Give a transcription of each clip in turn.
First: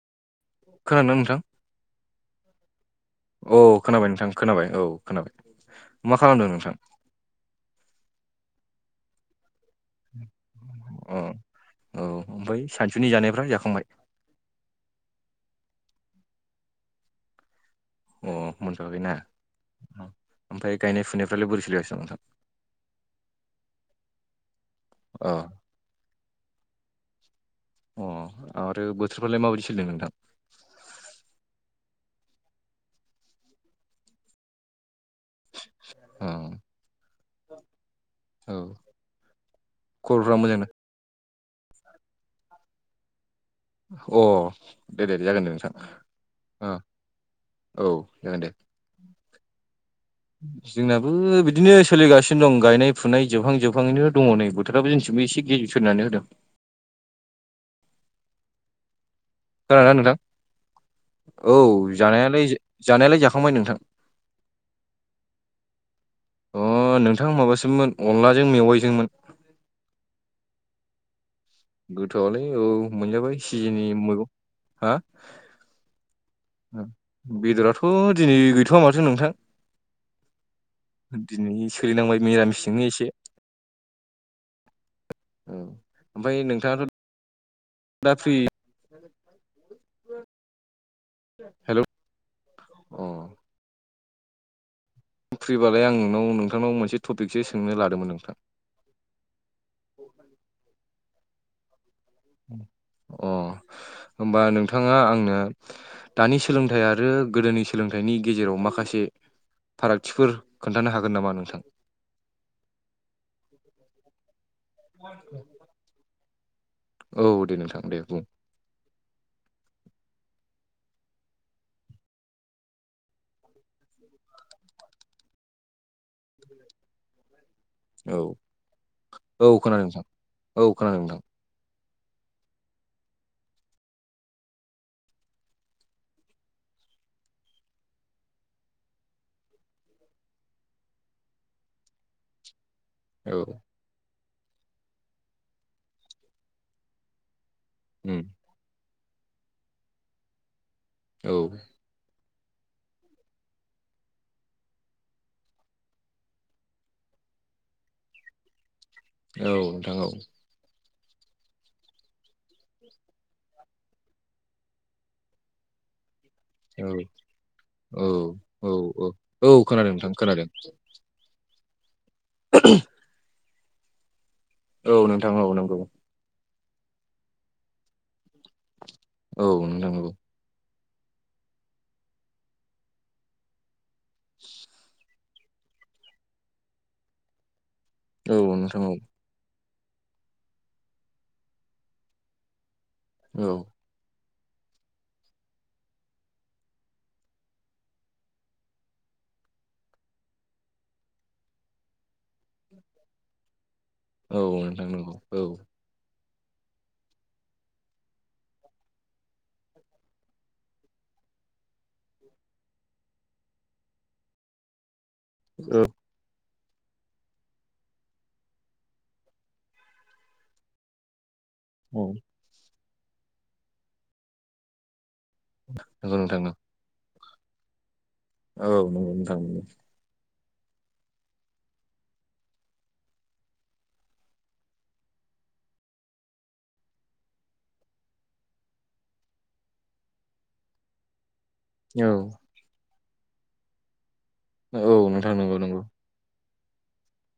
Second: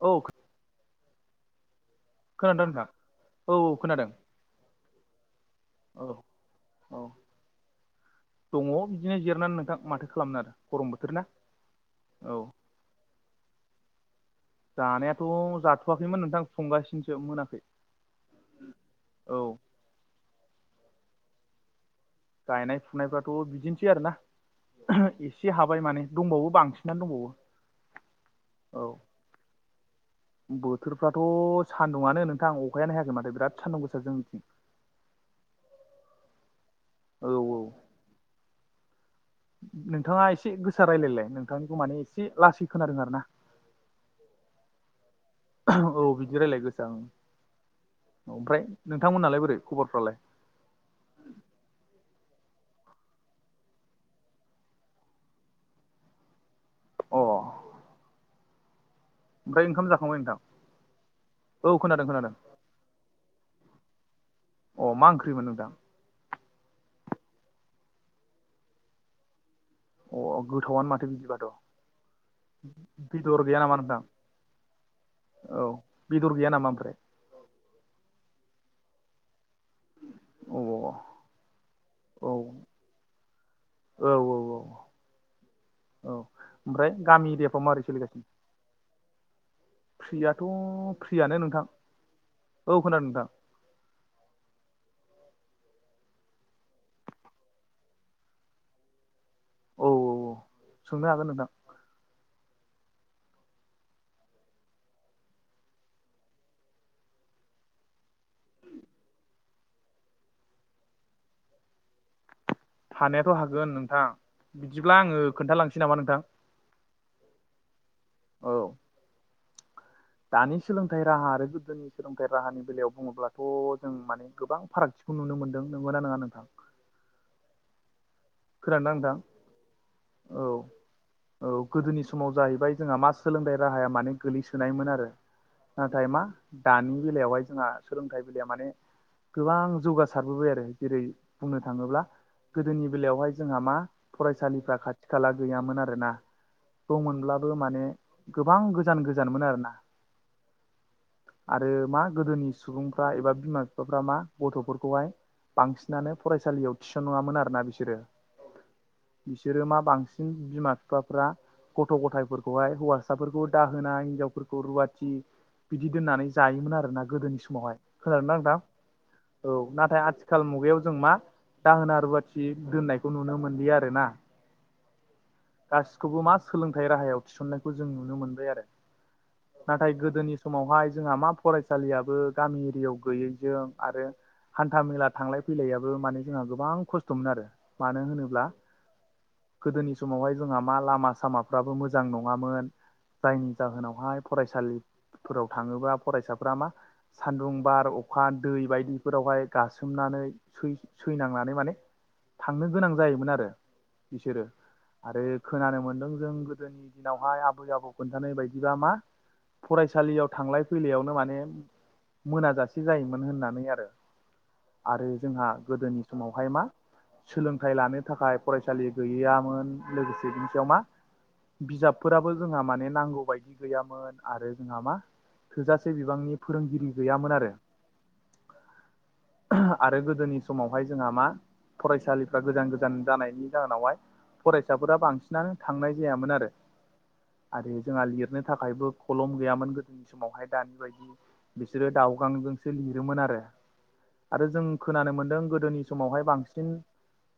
औ खोनादों नोंथां खोनादोंना नोंथां? औ खोनाबाय नोंथां खोनाबाय औ खोनाबाय औ मा खालामदों नोंथां? औ दङ बिदिनो जिरनानै नोंथां माथो खालामनो आरो गरम बोथोर अ ना औ सानसुनि जानायफ्रा जाखांबाय? जानायाथ' जाथ'वाखैमोन नोंथां संगासिनोसो मोनाखै अ मोनथ'वाखैना औ ओमफ्राय गायनाय फुनायफ्रालाय बोरै सोलिगासिनो नोंथां गायनाय फुनायफ्राथ' बिदिनोसै आरोना अ एसे हाब बाय माने दंबावो बांसिनानो दंबावो अ औ आरो बोथोरफ्रालाय माबायदि सोलिदों नोंथां? बोथोरफ्राथ' सान्दुङानो नोंथां अखायानो हायाखै माथो बिराद सान्दुं गोसा जोंनिथिं अ औ औ औ नोंथाङा खबरफ्रा एसे मोजांना? गोसा रायलायलाय नोंथांनिखौ माने एसे लासै खोनादों आरो ना। अ दे दे दे जागोन दे नोंथां औ बिदि रायलाय गोसा औ जागोन दे। नोंथांमोनहालाय बोरै खबरफ्रालाय जोंनाबो बिदिनो सोलिगासिनो दं गायनाय फुनाय जोबहां जोबहांयैनो दङ नै। फोथाराबो जोंथिंबो एसे गिर सोरनानै होदों। अ ओमफ्राय ओंखाम खोनादोंना नोंथां जाखांबाय औ खोनादों खोनादों जानायालाय जानायालाय जाखांबाय नोंथां। अ मा ओंख्रिमोन नोंथां? अ नोंथां माबासोममोन अनलाजों मेवाइजोंमोन। अ गोथावआनो माथो बिदिबाथ' गोथावलै औ बेदर मोनजाबाय गैया नामा सिजननि नोंथां मैगं हा औ बेदर गैया नामा ओमफ्राय? बेदराथ' दिनै गैथ'वा माथो नोंथां। औ दिनै सोलिनांबाय औ मिरामिस जोंनो एसे औ औ औ औ औ ओमफ्राय गामि एरियाफ्राव माबारै दाफि फ्रियाथ' फ्रियानो नोंथां औ अ खोनादों नोंथां। फ्रिबालाय आं नोंनाव नोंथांनाव मोनसे टपिकसो सोंनो लादोंमोन नोंथां। औ औ सोंनो हागोन नोंथां। अ होमबा नोंथाङा आंनो। दानि सोलोंथाइ आरो गोदोनि सोलोंथाइनि गेजेराव माखासे फारागथिफोर खोन्थानो हागोन नामा नोंथां? हाथ' हागोन नोंथां बिदिब्ला आङो खोन्थालांसै नामा नोंथां? औ दे नोंथां दे बुं औ। दानि सोलोंथाइ राहा आरो गोदोनि सोलोंथाइ राहानि बेलायाव बुङोब्लाथ' जों माने गोबां फारागथि खौ नुनो मोनदों नों मोना नङा नोंथां। औ खोनादोंना नोंथां औ खोनादों नोंथां औ खोनादों नोंथां। औ गोदोनि समाव जाहैबाय जोंहा मा सोलोंथाइ राहाया माने गोग्लैसोनायमोन आरो नाथाय मा दानि बेलायावहाय जोंहा सोलोंथाइ बेलाया माने गोबां जौगासारबोबाय आरो जेरै बुंनो थाङोब्ला गोदोनि बेलायाव औ जोंहा मा फरायसालिफ्रा खाथि खाला गैयामोन आरोोना द'मोनब्लाबो माने उम। गोबां गोजान गोजानमोन आरोना औ आरो मा गोदोनि सुबुंफ्रा एबा बिमा बिफाफ्रा मा गथ'फोरखौहाय बांसिनानो फरायसालियाव थिसन नङामोन आरोना बिसोरो औ बिसोरो मा नोंथां औ बांसिन बिमा बिफाफ्रा गथ' गथायफोरखौहाय हौवासाफोरखौ दाहोनाय हिनजावफोरखौ रुवाथि बिदि दोननानै जायोमोन औ आरोना गोदोनि समावहाय खोनादों ना नोंथां? औ औ खोनादों नाथाय नोंथां खोनादों आथिखाल मुगायाव जों मा दाहोना रुवाथि दोननायखौ नुनो मोनलिया आरो ना। औ नोंथां औ नंगौ। बे खौबो मा सोलोंथाइ राहायाव थिसननायखौ जों नुनो मोनबाय आरो। औ नोंथां नाथाय औ गोदोनि समावहाय जोंहा मा फरायसालियाबो गामि एरियायाव गैयैजों आरो हान्था मेला थांलाय फैलायाबो माने जोंहा गोबां खस्थ'मोन आरो। मानो औ होनोब्ला नोंथां औ गोदोनि समावहाय जोंहा मा लामा सामाफ्राबो मोजां नङामोन। जायनि औ जाहोनावहाय फरायसालिफोराव थाङोबा फरायसाफ्रा मा सान्दुं बार अखा दै बायदिफोरावहाय गासोमनानै सै सैनांनानै माने थांनो गोनां जायोमोन आरो। औ बिसोरो नोंथां नंगौ आरो औ खोनानो मोनदों जों गोदोनि दिनावहाय आबै आबौ खोन्थानाय बायदिबा मा फरायसालियाव थांलाय फैलायावनो माने मोनाजासे जायोमोन होननानै आरो आरो जोंहा औ गोदोनि समावहाय मा सोलोंथाइ लानो थाखाय फरायसालि गैयामोन लोगोसे बिनि सायाव मा औ बिजाबफोराबो जोंहा माने नांगौ बायदि गैयामोन आरो जोंहा मा थोजासे नंगौ बिबांनि नोंथां नंगौ फोरोंगिरि गैयामोन आरो औ नंगौ नोंथां नंगौ आरो गोदोनि समावहाय जोंहा मा फरायसालिफ्रा गोजान गोजान जानायनि जाहोनावहाय फरायसाफोरा बांसिनानो थांनाय जायामोन आरो आरो जोंहा लिरनो थाखायबो खलम गैयामोन गोदोनि समावहाय दानि बायदि बिसोरो औ दाउगांजों सो लिरोमोन आरो आरो जों औ खोनानो नोंथां मोनदों नंगौ गोदोनि नंगौ समावहाय बांसिन। बांसिन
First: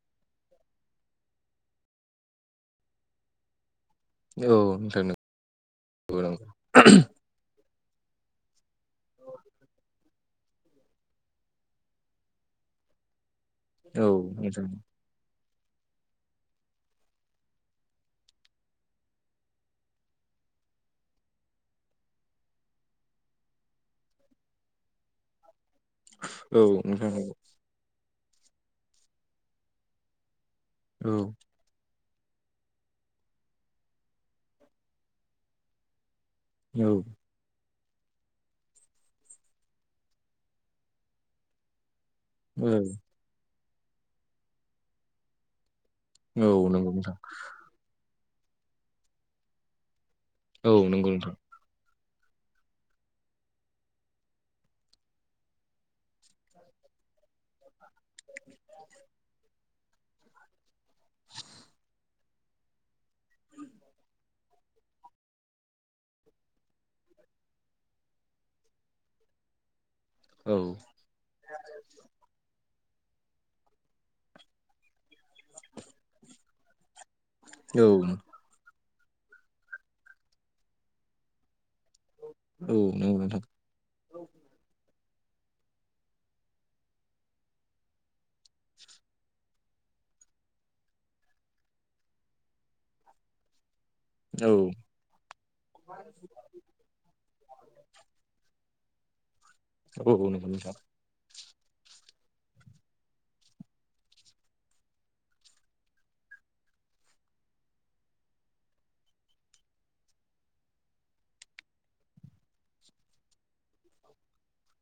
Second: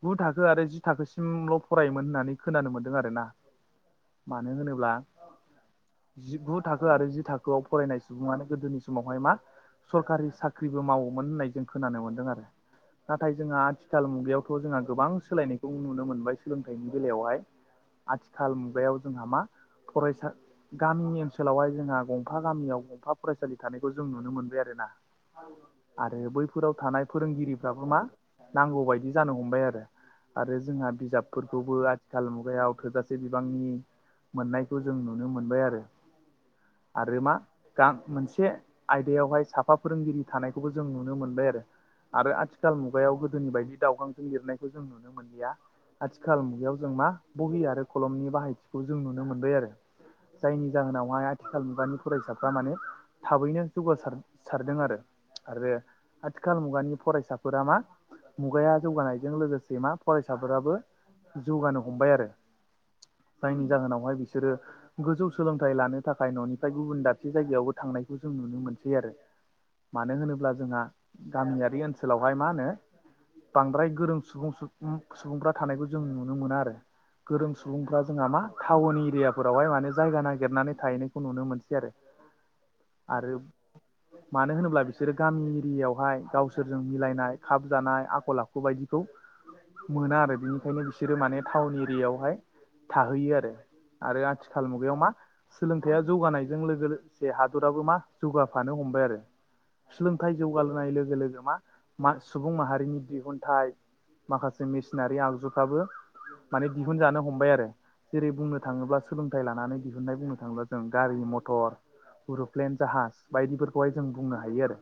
गु थाखो आरो जि थाखोसिमल' फरायोमोन होननानै खोनानो मोन्दों आरो ना। [inaudible] मानो होनोब्ला नोंथां नंगौ औ नोंथां औ नोंथां औ जिगु थाखो आरो जि थाखोआव फरायनाय सुबुङानो गोदोनि समावहाय मा? सरखारि साख्रिबो मावोमोन होननाय जों खोनानो मोनदों आरो नाथाय जोंहा आथिखाल मुगायावथ' जोंहा गोबां सोलायनाय खौ नुनो मोनबाय सोलोंथाइनि बेलायावहाय आथिखाल मुगायाव जोंहा मा फरायसा गामिनि ओनसोलावहाय जोंहा गंफा गामियाव गंफा फरायसालि थानायखौ जों नुनो मोनबाय आरो ना। आरो बैफोराव थानाय फोरोंगिरिफ्राबो मा नांगौ बायदि जानो हमबाय आरो। आरो जोंहा औ बिजाबफोर बे खौबो आथिखाल मुगायाव थोजासे बिबांनि मोननायखौ जों नुनो मोनबाय आरो। आरो मा? गां मोनसे आयदायावहाय साफा फोरोंगिरि थानायखौबो जों नुनो मोनबाय आरो। आरो आथिखाल मुगायाव गोदोनि बायदि दाउगांजों लिरनायखौ जों नुनो मोनलिया। आथिखाल औ औ मुगायाव नंगौ जों मा नोंथां बहि आरो खलमनि बाहायथिखौ जों नुनो मोनबाय आरो। जायनि औ नंगौ जाहोनावहाय नोंथां आथिखाल मुगानि फरायसाफ्रा माने थाबैनो जौगासारसारदों आरो। आरो आथिखाल मुगानि फरायसाफोरा मा? मुगाया जौगानायजों लोगोसे मा फरायसाफोराबो जौगानो हमबाय आरो। जायनि जाहोनावहाय बिसोरो गोजौ सोलोंथाइ लानो थाखाय न'निफ्राय गुबुन दाबसे जायगायावबो थांनायखौ जों नुनो मोनसै आरो। मानो होनोब्ला औ जोंहा गामियारि ओनसोलावहाय मा होनो? बांद्राय गोरों सुबुं सुबुंफ्रा थानायखौ जों नुनो मोना आरो। गोरों औ औ सुबुंफ्रा जोंहा मा टाउन एरियाफोरावहाय माने जायगा नागिरनानै थाहैनायखौ नुनो मोनसै आरो नंगौ आरो नोंथां मानो होनोब्ला बिसोरो गामि एरियायावहाय गावसोरजों मिलायनाय खाब जानाय आखल आखु बायदिखौ मोना आरो बिनिखायनो बिसोरो माने टाउन एरियायावहाय थाहैयो आरो आरो औ साल मुगायाव मा सोलोंथायाइया जौगानायजों लोगोसे हादराबो मा जौगाफानो हमबाय आरो। औ सोलोंथाइ नंगौ नोंथां जौगालोनाय लोगो लोगो मा? सुबुं माहारिनि दिहुनथाइ माखासे मेसिनारि आगजुफ्राबो माने दिहुनजानो हमबाय आरो जेरै बुंनो थाङोब्ला सोलोंथाइ लानानै दिहुननाय बुंनो थाङोब्ला जों गारि मथर गुरुप्लेन जाहाज बायदिफोरखौहाय जों बुंनो हायो आरो।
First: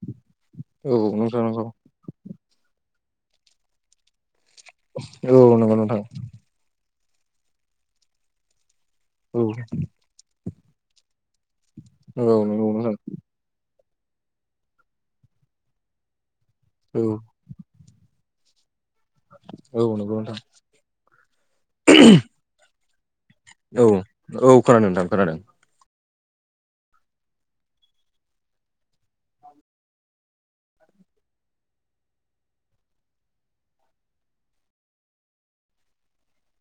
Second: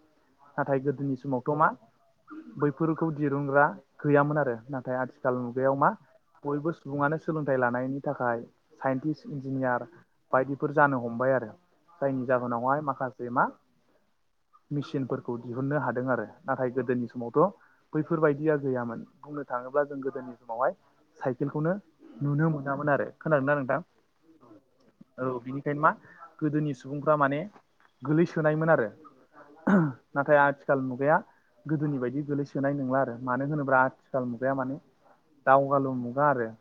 नाथाय गोदोनि औ नोंथां समावथ' मा नंगौ बैफोरखौ दिरुनग्रा गैयामोन आरो। नाथाय आथिखाल औ नंगौ मुगायाव मा नोंथां बयबो सुबुङानो सोलोंथाइ लानायनि थाखाय साइन्टिस्ट औ इन्जिनियार बायदिफोर जानो हमबाय आरो। जायनि औ नंगौ जाहोनावहाय नोंथां माखासे मा? मेचिनफोरखौ दिहुननो हादों आरो नाथाय औ गोदोनि समावथ' बैफोरबायदिया गैयामोन। बुंनो औ थाङोब्ला जों नंगौ गोदोनि नोंथां। समावहाय साइकेलखौनो नुनो मोनामोन आरो खोनादोंना औ नोंथां? औ खोनादों नोंथां खोनादों। खायनो मा गोदोनि सुबुंफ्रा माने गोलैसोनायमोन आरो। नाथाय आथिखाल मुगाया गोदोनि बायदि गोलैसोनाय नंला आरो मानो होनोब्ला आथिखाल मुगाया माने दावगालु मुगा आरो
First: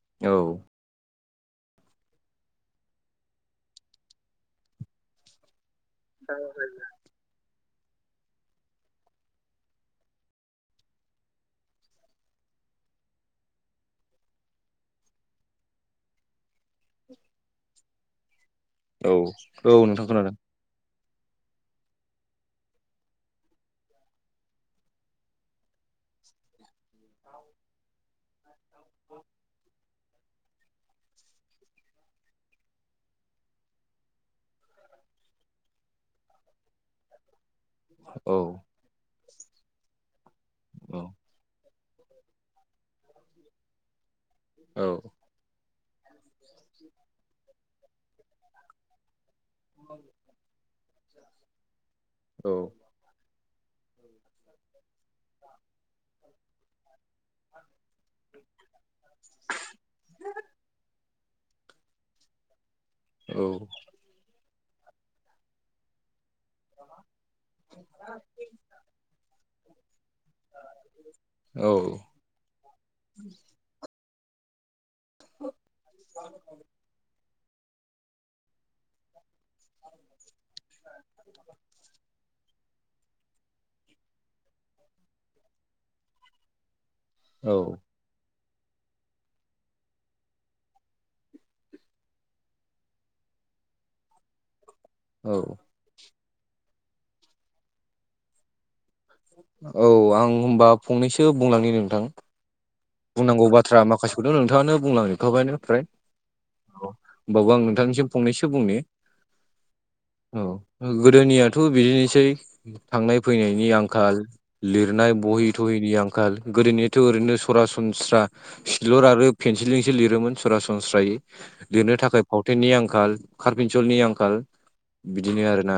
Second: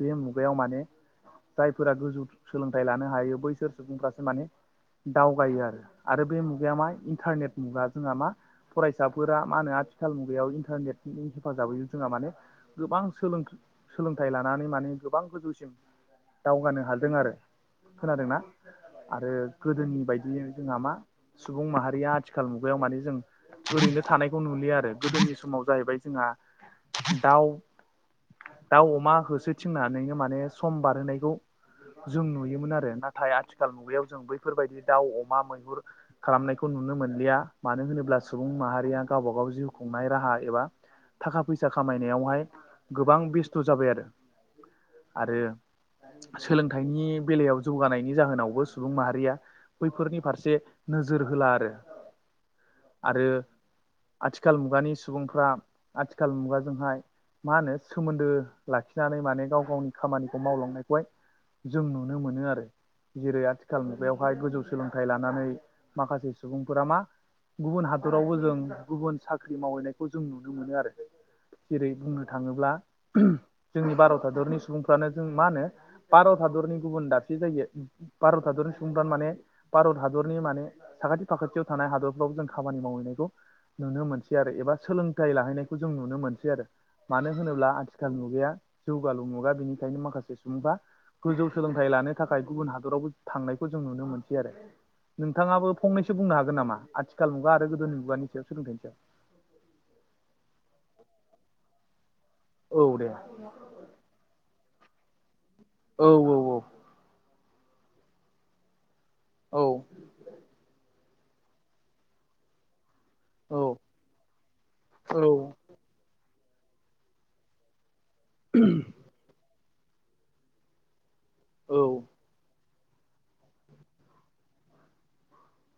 बे औ मुगायाव माने जायफोरा गोजौ सोलोंथाइ लानो हायो बैसोर सुबुंफ्रासो माने दावगायो आरो आरो बे मुगाया मा इन्टारनेट मुगा जोंहा मा? फरायसाफोरा मा होनो आथिखाल मुगायाव इन्टारनेटनि हेफाजाबैयो जोंहा माने गोबां सोलों सोलोंथाइ लानानै माने गोबां गोजौसिम दावगानो हादों आरो खोनादोंना औ आरो औ गोदोनि नोंथां खोनादों बायदि जोंहा मा सुबुं माहारिया आथिखाल मुगायाव माने जों ओरैनो थानायखौ नुलियो आरो गोदोनि समाव जाहैबाय जोंहा दाउ दाउ अमा होसो थिंनानैनो माने सम बारहोनाय जों नुयोमोन आरो नाथाय आथिखाल मुुबायाव जों बैफोरबायदि दाउ, अमा, ‌मैहुर खालामनायखौ नुनो मोनलिया। मानो होनोब्ला औ सुबुं माहारिया गावबा गाव जिउ खुंनाय राहा एबा औ थाखा फैसा फैसा खामायनायावहाय गोबां बेस्थ' जाबाय आरो। औ आरो सोलोंथाइनि बेलायाव जौगानायनि जाहोनावबो सुबुं माहारिया बैफोरनि फारसे नोजोर होला आरो औ आरो आथिखाल मुगानि सुबुंफ्रा आथिखाल मुगाजोंहाय मा होनो सोमोन्दो लाखिनानै माने गाव गावनि खामानिखौ मावलांनाय खौहाय जों नुनो मोनो आरो। औ जेरै आथिखालनि बेवहाय गोजौ सोलोंथाइ लानानै माखासे सुबुंफोरा मा गुबुन हादरावबो जों गुबुन साख्रि मावहैनाय खौ जों नुनो मोनो आरो जेरै बुंनो थाङोब्ला जोंनि भारत हादरनि सुबुं फानो जों मा होनो भारत हादरनि गुबुन दाबसे जायो भारत हादरनि सुबुंफ्रानो माने भारत हादरनि माने साखाथि फाखाथियाव थानाय हादरफ्राव जों खामानि मावहैनायखौ नुनो मोनसै आरो एबा सोलोंथाइ लाहैनायखौ जों नुनो मोनसै आरो। मानो औ होनोब्ला आथिखाल मुगाया जौगालु मुगा बेनिखायनो माखासे जबा गोजौ सोलोंथाइ लानो थाखाय गुबुन हादरावबो थांनायखौ जों नुनो मोनसै आरो। नोंथाङाबो फंनैसो बुंनो हागोन नामा आथिखाल मुगा आरो गोदोनि मुगानि सायाव सोलोंथाइनि सायाव? औ आं हबा फंनैसो बुंलांनो नोंथां। औ दे नांगौ बाथ्रा माखासेखौ दं नोंथाङआानो बुंलांजोबखाबाय फ्राय। औ औ औ औ होनोमबावो आं नोंथांनिसिम फंनैसो बुंनि औ औ गोदोनियाथ' बिदिनोसै थांनाय फैनायनि औ आंखाल लिरनाय बहि थहिनि आंखाल गोदोनिथ' ओरैनो सरासनस्रा सिलर आरो पेेनसिलिजोंसो लिरोमोन सरासनस्रायै औ लिरनो औ थाखाय फावथेननि आंखाल कारपिनसलनि आंखाल बिदिनो आरोना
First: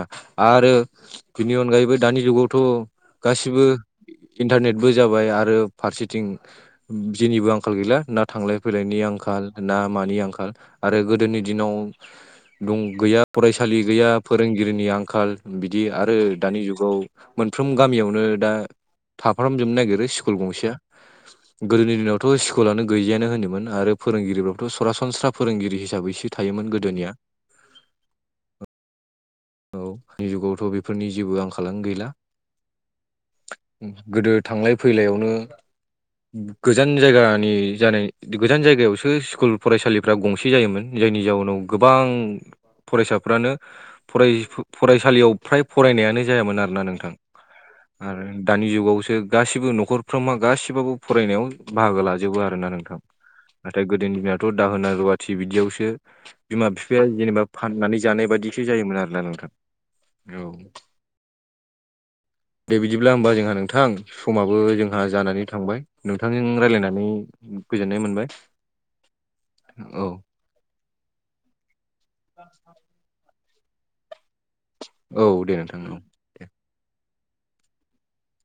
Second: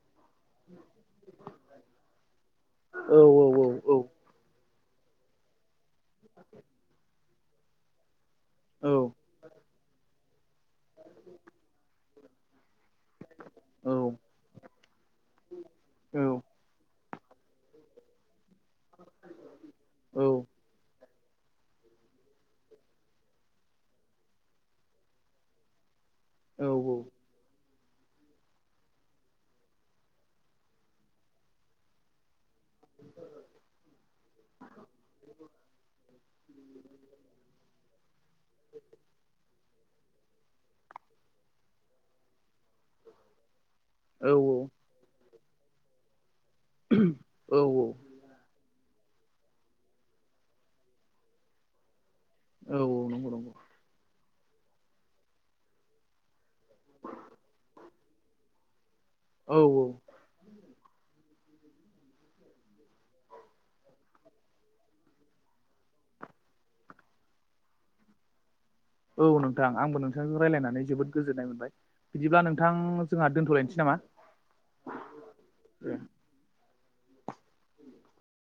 आरो बिनि अनगायैबो दानि जुगावथ' औ औ गासिबो औ इन्टारनेटबो जाबाय आरो फारसेथिं जेनिबो आंखाल गैला ना थांलाय औ फैलायनि आंखाल ना मानि आंखाल आरो गोदोनि दिनाव दं। गैया फरायसालि औ गैया फोरोंगिरिनि आंखाल बिदि आरो औ दानि जुगाव मोनफ्रोम गामियावनो दा थाफामजोबनो नागिरो औ स्कुल गंसेया गोदोनि दिनावथ' स्कुलानो गैजायानो होनोमोन आरो फोरोंगिरिफ्रावथ' सरासनस्रा फोरोंगिरि हिसाबैसो थायोमोन गोदोनिया औ आानि जुगावथ' बेफोरनि जेबो आंखाल गैला। गोदो थांलाय फैलायावनो गोजान जायगानि जानाय गोजान जायगायावसो स्कुल फरायसालिफ्रा गंसे जायोमोन जायनि जाउनाव गोबां फरायसाफ्रानो औ फ फरायसालियाव फ्राय फरायनायानो जायामोन आरोना नोंथां औ आरो दानि जुगावसो गासिबो न'खरफ्रोमा गासिबाबबो फरायनायाव बाहागो लाजोबो आरोना नोंथां नंगौ नंगौ नाथाय गोदोनि दिमायथ' दाहोना रुवाथि बिदियावसो बिमा बिफाया जेनेबा फाननानै जानाय बायदिसो जायोमोन आरो ना नों औ औ औ दे बिदिब्ला होमबा जोंहा नोंथां समाबो जोंहा जानानै थांबाय नोंथांजों रायज्लायनानै गोजोननाय मोनबाय। औ नोंथां आंबो औ नोंथांखौ रायलायनानै जोबोद गोजोननाय मोनबाय बिदिब्ला नोंथां जोंहा दोनथ'लायनोसै नामा? औ दे नोंथां औ